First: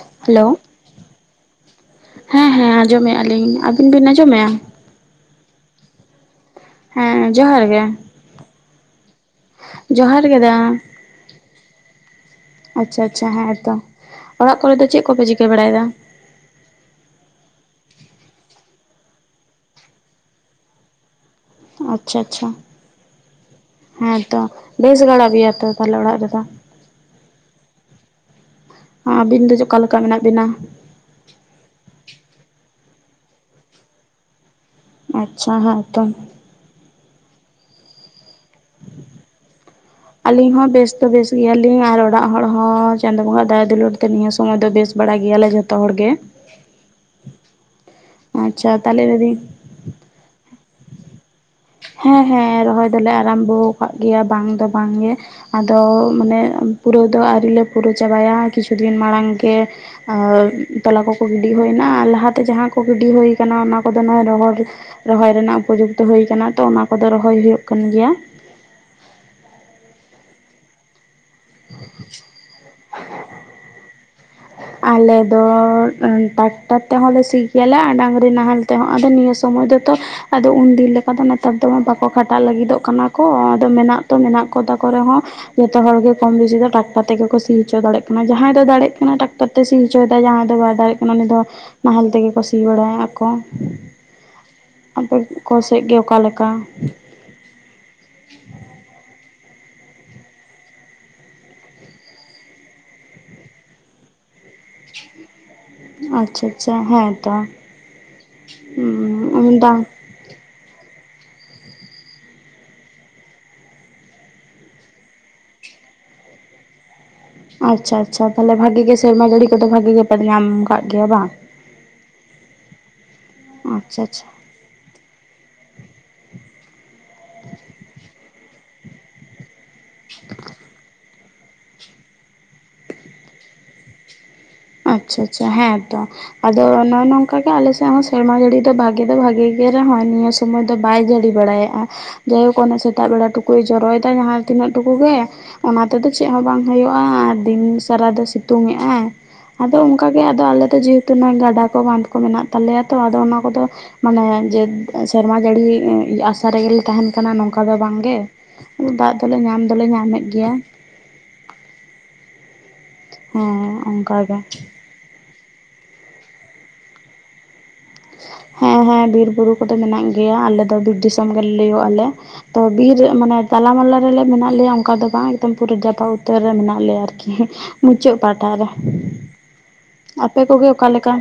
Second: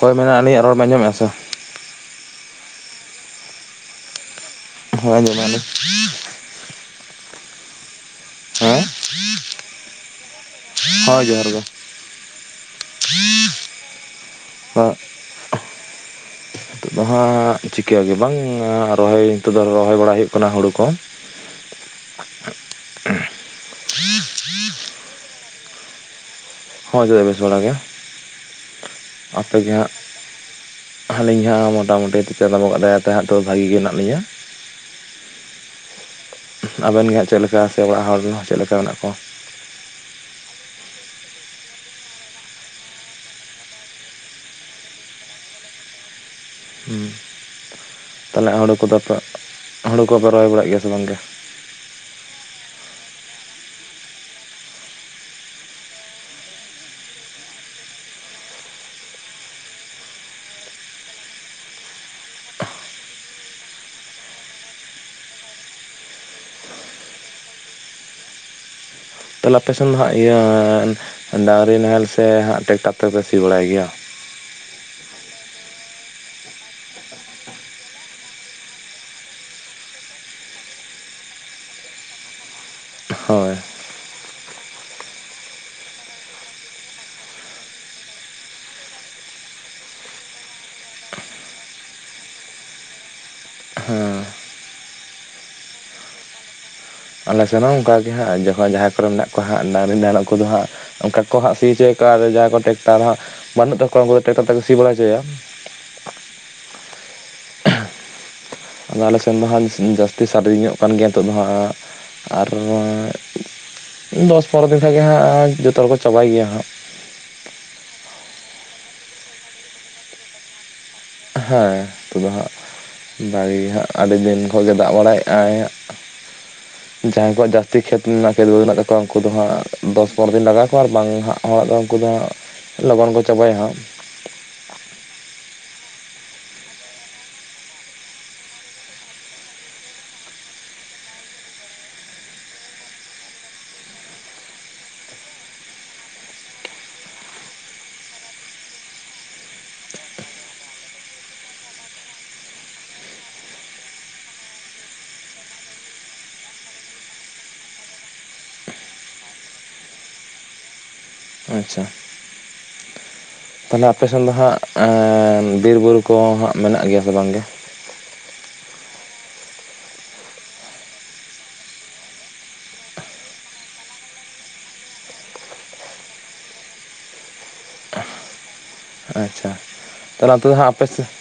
ᱦᱳᱭ ᱢᱟᱱᱮ ᱦᱮᱞᱳ ᱟᱹᱞᱤᱧᱟᱜ ᱨᱚᱲ ᱮᱢ ᱟᱸᱡᱚᱢᱮᱜᱼᱟ ᱥᱮ ᱵᱟᱝ? ᱦᱮᱸ ᱦᱮᱸ ᱟᱸᱡᱚᱢᱮᱜᱼᱟ ᱞᱤᱧ, ᱟᱵᱤᱱ ᱵᱤᱱ ᱟᱸᱡᱚᱢᱮᱜᱼᱟ? ᱦᱮᱸ ᱟᱸᱡᱚᱢᱮᱜᱼᱟ ᱞᱤᱧ। ᱦᱮᱸ ᱡᱚᱦᱟᱨ ᱜᱮ। ᱦᱮᱸ? [inaudible] ᱡᱚᱦᱟᱨ ᱜᱮ ᱫᱟ। ᱦᱳᱭ ᱡᱚᱦᱟᱨ ᱜᱮ। ᱟᱪᱪᱷᱟ ᱟᱪᱪᱷᱟ ᱦᱮᱸ ᱛᱚ। ᱚᱲᱟᱜ ᱠᱚᱨᱮᱫ ᱫᱚ ᱪᱮᱫ ᱠᱚᱯᱮ ᱪᱤᱠᱟᱹ ᱵᱟᱲᱟᱭᱮᱫᱟ? ᱱᱤᱛᱚᱜ ᱫᱚ ᱦᱟᱸᱜ ᱪᱤᱠᱟᱹ ᱜᱮ ᱵᱟᱝ। ᱨᱚᱦᱚᱭ ᱱᱤᱛᱚᱜ ᱫᱚ ᱨᱚᱦᱚᱭ ᱵᱟᱲᱟᱭ ᱦᱩᱭᱩᱜ ᱠᱟᱱᱟ ᱦᱩᱲᱩ ᱠᱚ। ᱟᱪᱪᱷᱟ ᱟᱪᱪᱷᱟ ᱦᱮᱸᱛᱚ। ᱵᱮᱥ ᱵᱟᱲᱟ ᱜᱮᱭᱟ ᱛᱚ ᱛᱟᱦᱟᱞᱮ ᱚᱲᱟᱜ ᱨᱮᱫᱚ? ᱦᱳᱭ [inaudible] ᱵᱮᱥ ᱵᱟᱲᱟ ᱜᱮ᱾ ᱟᱵᱤᱱ ᱫᱚ ᱟᱯᱮᱜᱮ ᱚᱠᱟ ᱦᱟᱸᱜ ᱞᱮᱠᱟ ᱢᱮᱱᱟᱜ ᱵᱤᱱᱟ? ᱟᱹᱞᱤᱧ ᱦᱟᱸᱜ ᱢᱚᱴᱟᱢᱩᱴᱤ ᱪᱟᱸᱫᱚ ᱵᱚᱸᱜᱟᱣᱟᱜ ᱫᱟᱭᱟ ᱛᱮ ᱦᱟᱸᱜ ᱛᱚ ᱵᱷᱟᱜᱮ ᱜᱮ ᱢᱮᱱᱟᱜ ᱞᱤᱧᱟᱹ। ᱟᱪᱪᱷᱟ ᱦᱮᱸ ᱛᱚ। ᱟᱵᱮᱱ ᱜᱮ ᱦᱟᱸᱜ ᱪᱮᱫ ᱞᱮᱠᱟ? ᱥᱮ ᱚᱲᱟᱜ ᱦᱚᱲ ᱨᱮᱱ ᱦᱚᱸ ᱪᱮᱫ ᱞᱮᱠᱟ ᱢᱮᱱᱟᱜ ᱠᱚᱣᱟ? [inaudible] ᱟᱹᱞᱤᱧ ᱦᱚᱸ ᱵᱮᱥ ᱫᱚ ᱵᱮᱥ ᱜᱮᱭᱟᱞᱤᱧ। ᱟᱨ ᱚᱲᱟᱜ ᱦᱚᱲ ᱦᱚᱸ ᱪᱟᱸᱫᱳ ᱵᱚᱸᱜᱟᱦᱟᱜ ᱫᱟᱭᱟ ᱫᱩᱞᱟᱹᱲ ᱛᱮ, ᱱᱤᱭᱟᱹ ᱥᱚᱢᱚᱭ ᱫᱚ ᱵᱮᱥ ᱼᱼ ᱵᱟᱲᱟ ᱜᱮᱭᱟ ᱞᱮ ᱡᱷᱚᱛᱚ ᱦᱚᱲ ᱜᱮ᱾ ᱦᱩᱸ᱾ ᱛᱟᱦᱟᱞᱮ ᱟᱪᱪᱷᱟ ᱦᱳᱲᱳ ᱠᱚᱫᱚ ᱛᱟᱦᱚᱞᱮ ᱯᱮ, ᱞᱟᱹᱭᱫᱟᱹᱧ ᱦᱳᱲᱳ ᱠᱚᱯᱮ ᱨᱚᱦᱚᱭ ᱵᱟᱲᱟᱜ ᱜᱮᱭᱟ ᱥᱮ ᱵᱟᱝᱜᱮ? ᱦᱮᱸ ᱦᱮᱸ ᱨᱚᱦᱚᱭ ᱫᱚᱞᱮ ᱟᱨᱟᱢᱵᱚ ᱟᱠᱟᱫ ᱜᱮᱭᱟ᱾ ᱵᱟᱝ ᱫᱚ ᱵᱟᱝ ᱜᱮ᱾ ᱟᱫᱚ ᱢᱟᱱᱮ ᱯᱩᱨᱟᱹᱣ ᱫᱚ ᱟᱹᱣᱨᱤ ᱞᱮ ᱯᱩᱨᱟᱹᱣ ᱪᱟᱵᱟᱭᱟ᱾ ᱠᱤᱪᱷᱩ ᱫᱤᱱ ᱢᱟᱲᱟᱝ ᱜᱮ ᱼᱼ ᱟᱨ ᱛᱚᱞᱟ ᱠᱚᱠᱚ ᱜᱤᱰᱤ ᱦᱩᱭᱱᱟ᱾ ᱟᱨ ᱞᱟᱦᱟᱛᱮ ᱡᱟᱦᱟᱸ ᱠᱚ ᱜᱤᱰᱤ ᱦᱩᱭ ᱠᱟᱱᱟ, ᱚᱱᱟ ᱠᱚᱫᱚ ᱱᱟᱜ ᱨᱚᱦᱚᱲ ᱼᱼ ᱨᱚᱦᱚᱭ ᱨᱮᱱᱟᱜ ᱩᱯᱚᱡᱩᱠᱛᱚ ᱦᱩᱭ ᱠᱟᱱᱟ᱾ ᱛᱚ ᱚᱱᱟ ᱠᱚᱫᱚ ᱨᱚᱦᱚᱭ ᱦᱩᱭᱩᱜ ᱠᱟᱱ ᱜᱮᱭᱟ᱾ ᱛᱟᱦᱚᱞᱮ ᱟᱯᱮᱥᱮᱱ ᱫᱚ ᱦᱟᱸᱜ ᱤᱭᱟᱹ ᱰᱟᱹᱝᱨᱤ ᱱᱟᱦᱮᱞ, ᱥᱮ ᱦᱟᱸᱜ ᱴᱮᱠᱴᱟᱨ ᱛᱮᱯᱮ ᱥᱤ ᱵᱟᱲᱟᱭ ᱜᱮᱭᱟ? ᱟᱞᱮ ᱫᱚ ᱴᱨᱟᱠᱴᱟᱨ ᱛᱮᱦᱚᱸᱞᱮ ᱥᱤ ᱜᱮᱭᱟᱞᱮ, ᱟᱨ ᱰᱟᱹᱝᱨᱤ ᱱᱟᱦᱮᱞ ᱼᱼ ᱛᱮᱦᱚᱸ᱾ ᱟᱫᱚ ᱱᱤᱭᱟᱹ ᱥᱚᱢᱚᱭ ᱫᱚᱛᱚ ᱼᱼ ᱟᱫᱚ ᱩᱱᱫᱤᱱ ᱞᱮᱠᱟ ᱫᱚ ᱱᱮᱛᱟᱨ ᱫᱚ ᱵᱟᱠᱚ ᱠᱷᱟᱴᱟᱜ ᱞᱟᱹᱜᱤᱫᱚᱜ ᱠᱟᱱᱟ ᱠᱚ᱾ ᱦᱳᱭ ᱟᱫᱚ ᱢᱮᱱᱟᱜ ᱛᱚ ᱢᱮᱱᱟᱜ ᱠᱚ ᱛᱟᱠᱚ ᱨᱮᱦᱚᱸ ᱼᱼ ᱡᱷᱚᱛᱚ ᱦᱚᱲ ᱜᱮ ᱠᱚᱢ ᱵᱮᱥᱤ ᱫᱚ ᱴᱨᱟᱠᱴᱟᱨ ᱛᱮᱜᱮ ᱠᱚ ᱥᱤ ᱦᱚᱪᱚ ᱫᱟᱲᱮᱜ ᱠᱟᱱᱟ᱾ ᱡᱟᱦᱟᱸᱭ ᱫᱚ ᱫᱟᱲᱮᱜ ᱠᱟᱱᱟ ᱴᱨᱟᱠᱴᱟᱨ ᱼᱼ ᱛᱮ ᱥᱤ ᱦᱚᱪᱚᱭᱮᱫᱟ᱾ ᱡᱟᱦᱟᱸᱭ ᱫᱚ ᱵᱟᱭ ᱫᱟᱲᱮᱜ ᱠᱟᱱᱟ, ᱩᱱᱤ ᱫᱚ ᱱᱟᱦᱮᱞ ᱛᱮᱜᱮ ᱠᱚ ᱥᱤ ᱵᱟᱲᱟᱭ ᱟᱠᱚ᱾ ᱟᱯᱮ ᱠᱚ ᱥᱮᱫ ᱜᱮ ᱚᱠᱟ ᱞᱮᱠᱟ? ᱟᱞᱮ ᱥᱮᱱ ᱦᱚᱸ ᱚᱱᱠᱟ ᱜᱮ ᱦᱟᱸᱜ᱾ ᱡᱚᱠᱷᱚᱱ ᱡᱟᱦᱟᱸᱭ ᱠᱚᱨᱮ ᱢᱮᱱᱟᱜ ᱠᱚᱣᱟ ᱦᱟᱸᱜ ᱰᱟᱹᱝᱨᱤ ᱱᱟᱦᱮᱞ ᱩᱱᱠᱩ ᱫᱚ ᱦᱟᱸᱜ᱾ ᱚᱱᱠᱟ ᱠᱚ ᱦᱟᱸᱜ ᱥᱤ ᱦᱚᱪᱚᱭᱟᱠᱚ ᱟᱨ ᱡᱟᱦᱟᱸᱭ ᱠᱚ ᱴᱨᱟᱠᱴᱟᱨ ᱦᱟᱸᱜ ᱵᱟᱹᱱᱩᱜ ᱛᱟᱠᱚᱣᱟ, ᱩᱱᱠᱩ ᱫᱚ ᱴᱨᱟᱠᱴᱟᱨ ᱛᱮᱠᱚ ᱥᱤ ᱵᱟᱲᱟ ᱦᱚᱪᱚᱭᱟ᱾ ᱟᱪᱪᱷᱟ ᱟᱪᱪᱷᱟ ᱦᱮᱸ ᱛᱚ᱾ ᱟᱫᱚ ᱟᱞᱮ ᱥᱮᱱ ᱫᱚ ᱦᱟᱸᱜ, ᱵᱟᱝ ᱡᱟᱹᱥᱛᱤ ᱥᱟᱨᱫᱤ ᱧᱚᱜ ᱠᱟᱱ ᱜᱮᱭᱟ ᱱᱤᱛᱚᱜ ᱫᱚ ᱦᱟᱸᱜ᱾ ᱟᱨ ᱼᱼ ᱫᱚᱥ ᱯᱚᱱᱨᱚ ᱫᱤᱱ ᱠᱷᱟᱱ ᱜᱮ ᱦᱟᱸᱜ, ᱡᱷᱚᱛᱚ ᱦᱚᱲᱠᱚ ᱪᱟᱵᱟᱭ ᱜᱮᱭᱟ ᱦᱟᱸᱜ᱾ ᱟᱪᱪᱷᱟ ᱟᱪᱪᱷᱟ᱾ ᱛᱟᱦᱚᱞᱮ ᱵᱷᱟᱜᱮ ᱜᱮ ᱥᱮᱨᱢᱟ ᱡᱟᱹᱲᱤ ᱠᱚ ᱫᱚ ᱵᱷᱟᱜᱮ ᱜᱮ ᱯᱮ ᱧᱟᱢ ᱼᱼ ᱦᱮᱸ ᱛᱚᱵᱩ ᱦᱟᱸᱜ ᱵᱟᱹᱲᱤ ᱦᱟᱸᱜ ᱟᱪᱪᱷᱟ ᱟᱹᱰᱤ ᱟᱪᱪᱷᱟ ᱫᱤᱱ ᱠᱷᱚᱡ ᱜᱮ ᱫᱟᱜ ᱵᱟᱲᱟᱭᱮᱫ ᱟᱭ ᱦᱟᱸᱜ᱾ ᱡᱟᱦᱟᱸᱭ ᱠᱚᱣᱟᱜ ᱡᱟᱹᱥᱛᱤ ᱠᱷᱮᱛ ᱨᱮᱱᱟᱜ ᱠᱷᱮᱛ ᱵᱟᱹᱫᱽ ᱢᱮᱱᱟᱜ ᱛᱟᱠᱚᱣᱟ᱾ ᱩᱱᱠᱩ ᱫᱚ ᱦᱟᱸᱜ ᱼᱼ ᱫᱚᱥ ᱯᱚᱱᱨᱚ ᱫᱤᱱ ᱞᱟᱜᱟᱣ ᱟᱠᱚᱣᱟ ᱟᱨ ᱵᱟᱝ ᱦᱟᱸᱜ ᱦᱚᱲᱟᱜ ᱫᱚ ᱩᱱᱠᱩ ᱫᱚ ᱦᱟᱸᱜ ᱞᱚᱜᱚᱱ ᱠᱚ ᱪᱟᱵᱟᱭᱟ ᱦᱟᱸᱜ᱾ ᱟᱪᱪᱷᱟ ᱟᱪᱪᱷᱟ ᱦᱮᱸ ᱛᱚ᱾ ᱟᱫᱚ ᱱᱚ-ᱚᱭ ᱱᱚᱝᱠᱟ ᱜᱮ ᱟᱞᱮ ᱥᱮᱫ ᱦᱚᱸ ᱥᱮᱨᱢᱟ ᱡᱟᱹᱲᱤ ᱫᱚ ᱵᱷᱟᱜᱮ ᱫᱚ ᱵᱷᱟᱜᱮ ᱫᱚ ᱵᱷᱟᱜᱣ ᱜᱮ ᱨᱮᱦᱚ, ᱱᱤᱭᱟᱹ ᱥᱚᱢᱚᱭ ᱫᱚ ᱵᱟᱭ ᱡᱟᱹᱲᱤ ᱵᱟᱲᱟᱭᱟᱜᱼᱟ᱾ ᱡᱟᱭᱦᱳᱠ ᱚᱱᱟ ᱥᱮᱛᱟᱜ ᱵᱮᱲᱟ ᱴᱩᱠᱩᱭ ᱡᱚᱨᱚᱭᱮᱫᱟ ᱡᱟᱦᱟᱸ ᱛᱤᱱᱟᱹᱜ ᱴᱩᱠᱩ ᱜᱮ ᱚᱱᱟ ᱛᱮᱫᱚ ᱪᱮᱫ ᱦᱚᱸ ᱵᱟᱝ ᱦᱩᱭᱩᱜᱼᱟ ᱟᱨ ᱫᱤᱱ ᱥᱟᱨᱟ ᱫᱚ ᱥᱤᱛᱩᱝ ᱮᱜᱼᱟᱭ᱾ ᱟᱫᱚ ᱚᱱᱠᱟ ᱜᱮ ᱟᱫᱚ ᱟᱞᱮ ᱫᱚ ᱡᱮᱦᱮᱛᱩ ᱱᱚᱼᱚᱭ ᱜᱟᱰᱟ ᱠᱚ ᱵᱟᱸᱫᱷ ᱠᱚ ᱢᱮᱱᱟᱜ ᱛᱟᱞᱮᱭᱟ ᱛᱚ ᱟᱫᱚ ᱚᱱᱟ ᱠᱚᱫᱚ ᱢᱟᱱᱮ ᱡᱮ ᱥᱮᱨᱢᱟ ᱡᱟᱹᱲᱤ ᱟᱥᱟ ᱨᱮᱜᱮᱞᱮ ᱛᱟᱦᱮᱸᱱ ᱠᱟᱱᱟ ᱱᱚᱝᱠᱟ ᱫᱚ ᱵᱟᱝᱜᱮ ᱫᱟᱜ ᱫᱚᱞᱮ ᱧᱟᱢ ᱫᱚᱞᱮ ᱧᱟᱢᱮᱫ ᱜᱮᱭᱟ᱾ ᱟᱪᱪᱷᱟ᱾ ᱦᱮᱸ ᱛᱟᱦᱚᱞᱮ ᱟᱯᱮ ᱥᱮᱱ ᱫᱚ ᱚᱱᱠᱟᱜᱮ ᱦᱟᱸᱜ ᱵᱤᱨᱵᱩᱨᱩ ᱠᱚ ᱦᱟᱸᱜ ᱢᱮᱱᱟᱜ ᱜᱮᱭᱟ ᱥᱮ ᱵᱟᱝᱜᱮ? ᱦᱮᱸ ᱦᱮᱸ ᱵᱤᱨᱵᱩᱨᱩ ᱠᱚᱫᱚ ᱢᱮᱱᱟᱜ ᱜᱮᱭᱟ ᱟᱞᱮ ᱫᱚ ᱵᱤᱨ ᱫᱤᱥᱚᱢ ᱜᱮᱞᱮ ᱞᱟᱹᱭᱚᱜ ᱟᱞᱮ᱾ ᱛᱚ ᱵᱤᱨ ᱢᱟᱱᱮ ᱛᱟᱞᱟᱢᱟᱞᱟ ᱨᱮᱞᱮ ᱢᱮᱱᱟᱜ ᱞᱮᱭᱟ ᱚᱱᱠᱟ ᱫᱚ ᱵᱟᱝ ᱮᱠᱫᱚᱢ ᱯᱩᱨᱟᱹ ᱡᱟᱯᱟ ᱩᱛᱟᱹᱨ ᱨᱮ ᱢᱮᱱᱟᱜ ᱞᱮᱭᱟ ᱟᱨᱠᱤ᱾ ᱢᱩᱪᱟᱹᱫ ᱯᱟᱦᱴᱟ ᱨᱮ ᱟᱪᱪᱷᱟ ᱛᱟᱦᱚᱞᱮ ᱚᱱᱛᱮ ᱫᱚ ᱠᱚᱜᱮ ᱦᱟᱸᱜ ᱟᱯᱮ ᱥᱮᱱ ᱚᱠᱟᱞᱮᱠᱟ